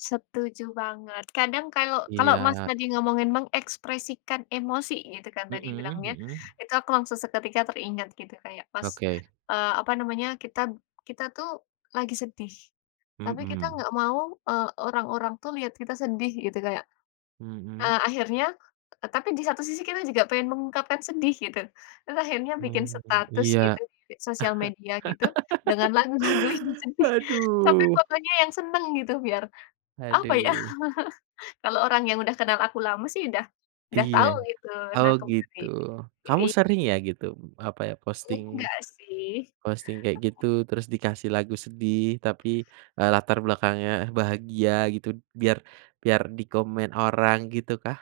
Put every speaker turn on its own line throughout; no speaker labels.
Setuju banget, kadang kalau kalau, Mas
Iya.
tadi, ngomongin mengekspresikan emosi gitu, kan, tadi
Heeh
bilangnya.
heeh.
Itu, aku langsung seketika teringat gitu, kayak pas,
Oke.
eee, apa namanya, kitab kita tuh, lagi sedih. Tapi, kita
Mhm.
nggak mau, eee, orang-orang tuh, lihat kita sedih, gitu, kayak,
Mhm.
eee, akhirnya t tapi di satu sisi, kita juga pengen mengungkapkan sedih, gitu. Terus akhirnya bikin
Mhm.
status
Iya,
gitu, di sosial media gitu, dengan lagu-lagu yang sedih. Tapi,
aduh.
pokoknya yang seneng, gitu, biar, apa ya,
Haduh.
kalau orang yang udah kenal aku lama sih, udah udah
Iya,
tahu gitu. Nah,
oh,
kembali,
gitu,
ke
kamu
i
sering ya, gitu, eee, apa ya, posting,
enggak sih.
posting kayak gitu. Terus, dikasih lagu sedih, tapi, eee, latar belakangnya bahagia gitu, biar biar dikomen orang, gitu kah?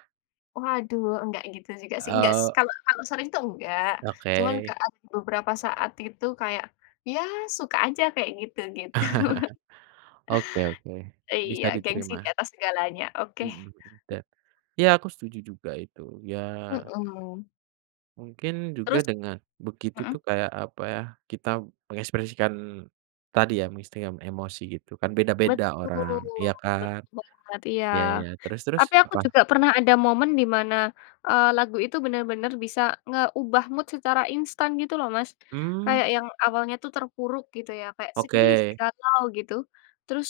Waduh, enggak gitu juga, sih, enggak
Oh.
kalau kalau sering, tuh enggak. Cuma
Oke.
kan, beberapa saat gitu, kayak, ya suka aja, kayak gitu-gitu.
Oke oke, bisa
Iya, gengsi di
diterima.
atas segalanya. Oke.
Mhm mhm, da iya, aku setuju juga, itu, ya
Hmm.
mungkin, juga
Terus
dengan begitu,
heeh.
tuh, kayak apa ya, kita mengekspresikan, tadi ya, musti yang emosi gitu kan, beda-beda
Betul,
orang, ya kan?
betul banget, iya.
Ya ya, terus terus,
Tapi, aku
apa?
juga pernah ada momen, di mana, eee, lagu itu benar-benar bisa ngeubah mood secara instan, gitu, loh, Mas.
Mmm.
Kayak, yang awalnya tuh, terpuruk gitu, ya, kayak sedih,
Oke.
galau gitu. Terus,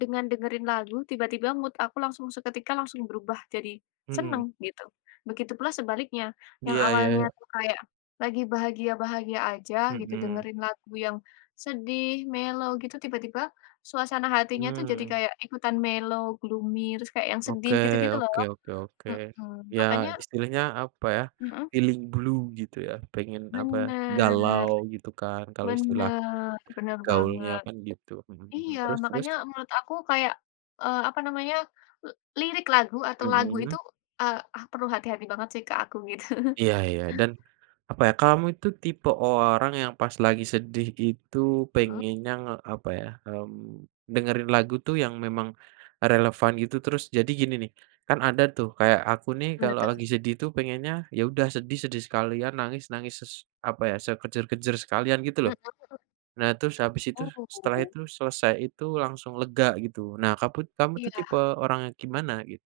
dengan dengerin lagu, tiba-tiba mood aku langsung, seketika langsung berubah jadi,
Hmm.
seneng, gitu. Begitu pula sebaliknya, yang
Iya, ya
awalnya
ya.
tu kayak, lagi bahagia-bahagia aja gitu,
Hmm.
dengerin lagu yang sedih, mellow, gitu, tiba-tiba, suasana hatinya tuh, jadi,
Mmm.
kayak ikutan mellow, gloomy, terus, kayak yang sedih
Oke,
gitu-gitu loh.
oke oke oke,
Hmm,
ya,
makanya
istilahnya apa ya,
Heeh.
feeling blue gitu, ya, pengen apa ya
Bener,
galau gitu, kan, kalau istilah,
bener, bener
gaulnya
banget.
kan, gitu, heeh heeh,
Iya,
terus terus?
makanya menurut aku, kayak, eee, apa namanya, eee, lirik lagu atau lagu
Hmm.
itu, eee, eh, perlu hati-hati banget sih, Kak, aku, gitu.
Iya, ya, dan apa ya, kamu itu tipe orang yang pas lagi sedih itu,
Mhm.
pengennya nge apa yah, mmm, dengerin lagu tuh, yang memang relevan gitu, terus, jadi gini, nih. Kan, ada tuh, kayak aku nih,
Mana,
kalo
tuh?
lagi sedih tuh, pengennya ya udah sedih, sedih sekalian, nangis, nangis ses apa ya, sekejer-kejer sekalian gitu, loh.
Heeh.
Nah. terus, habis itu, setelah
Oh.
itu, selesai itu, langsung lega gitu. Nah, kamu, kamu tuh, tipe
Iya.
orang yang gimana, gitu?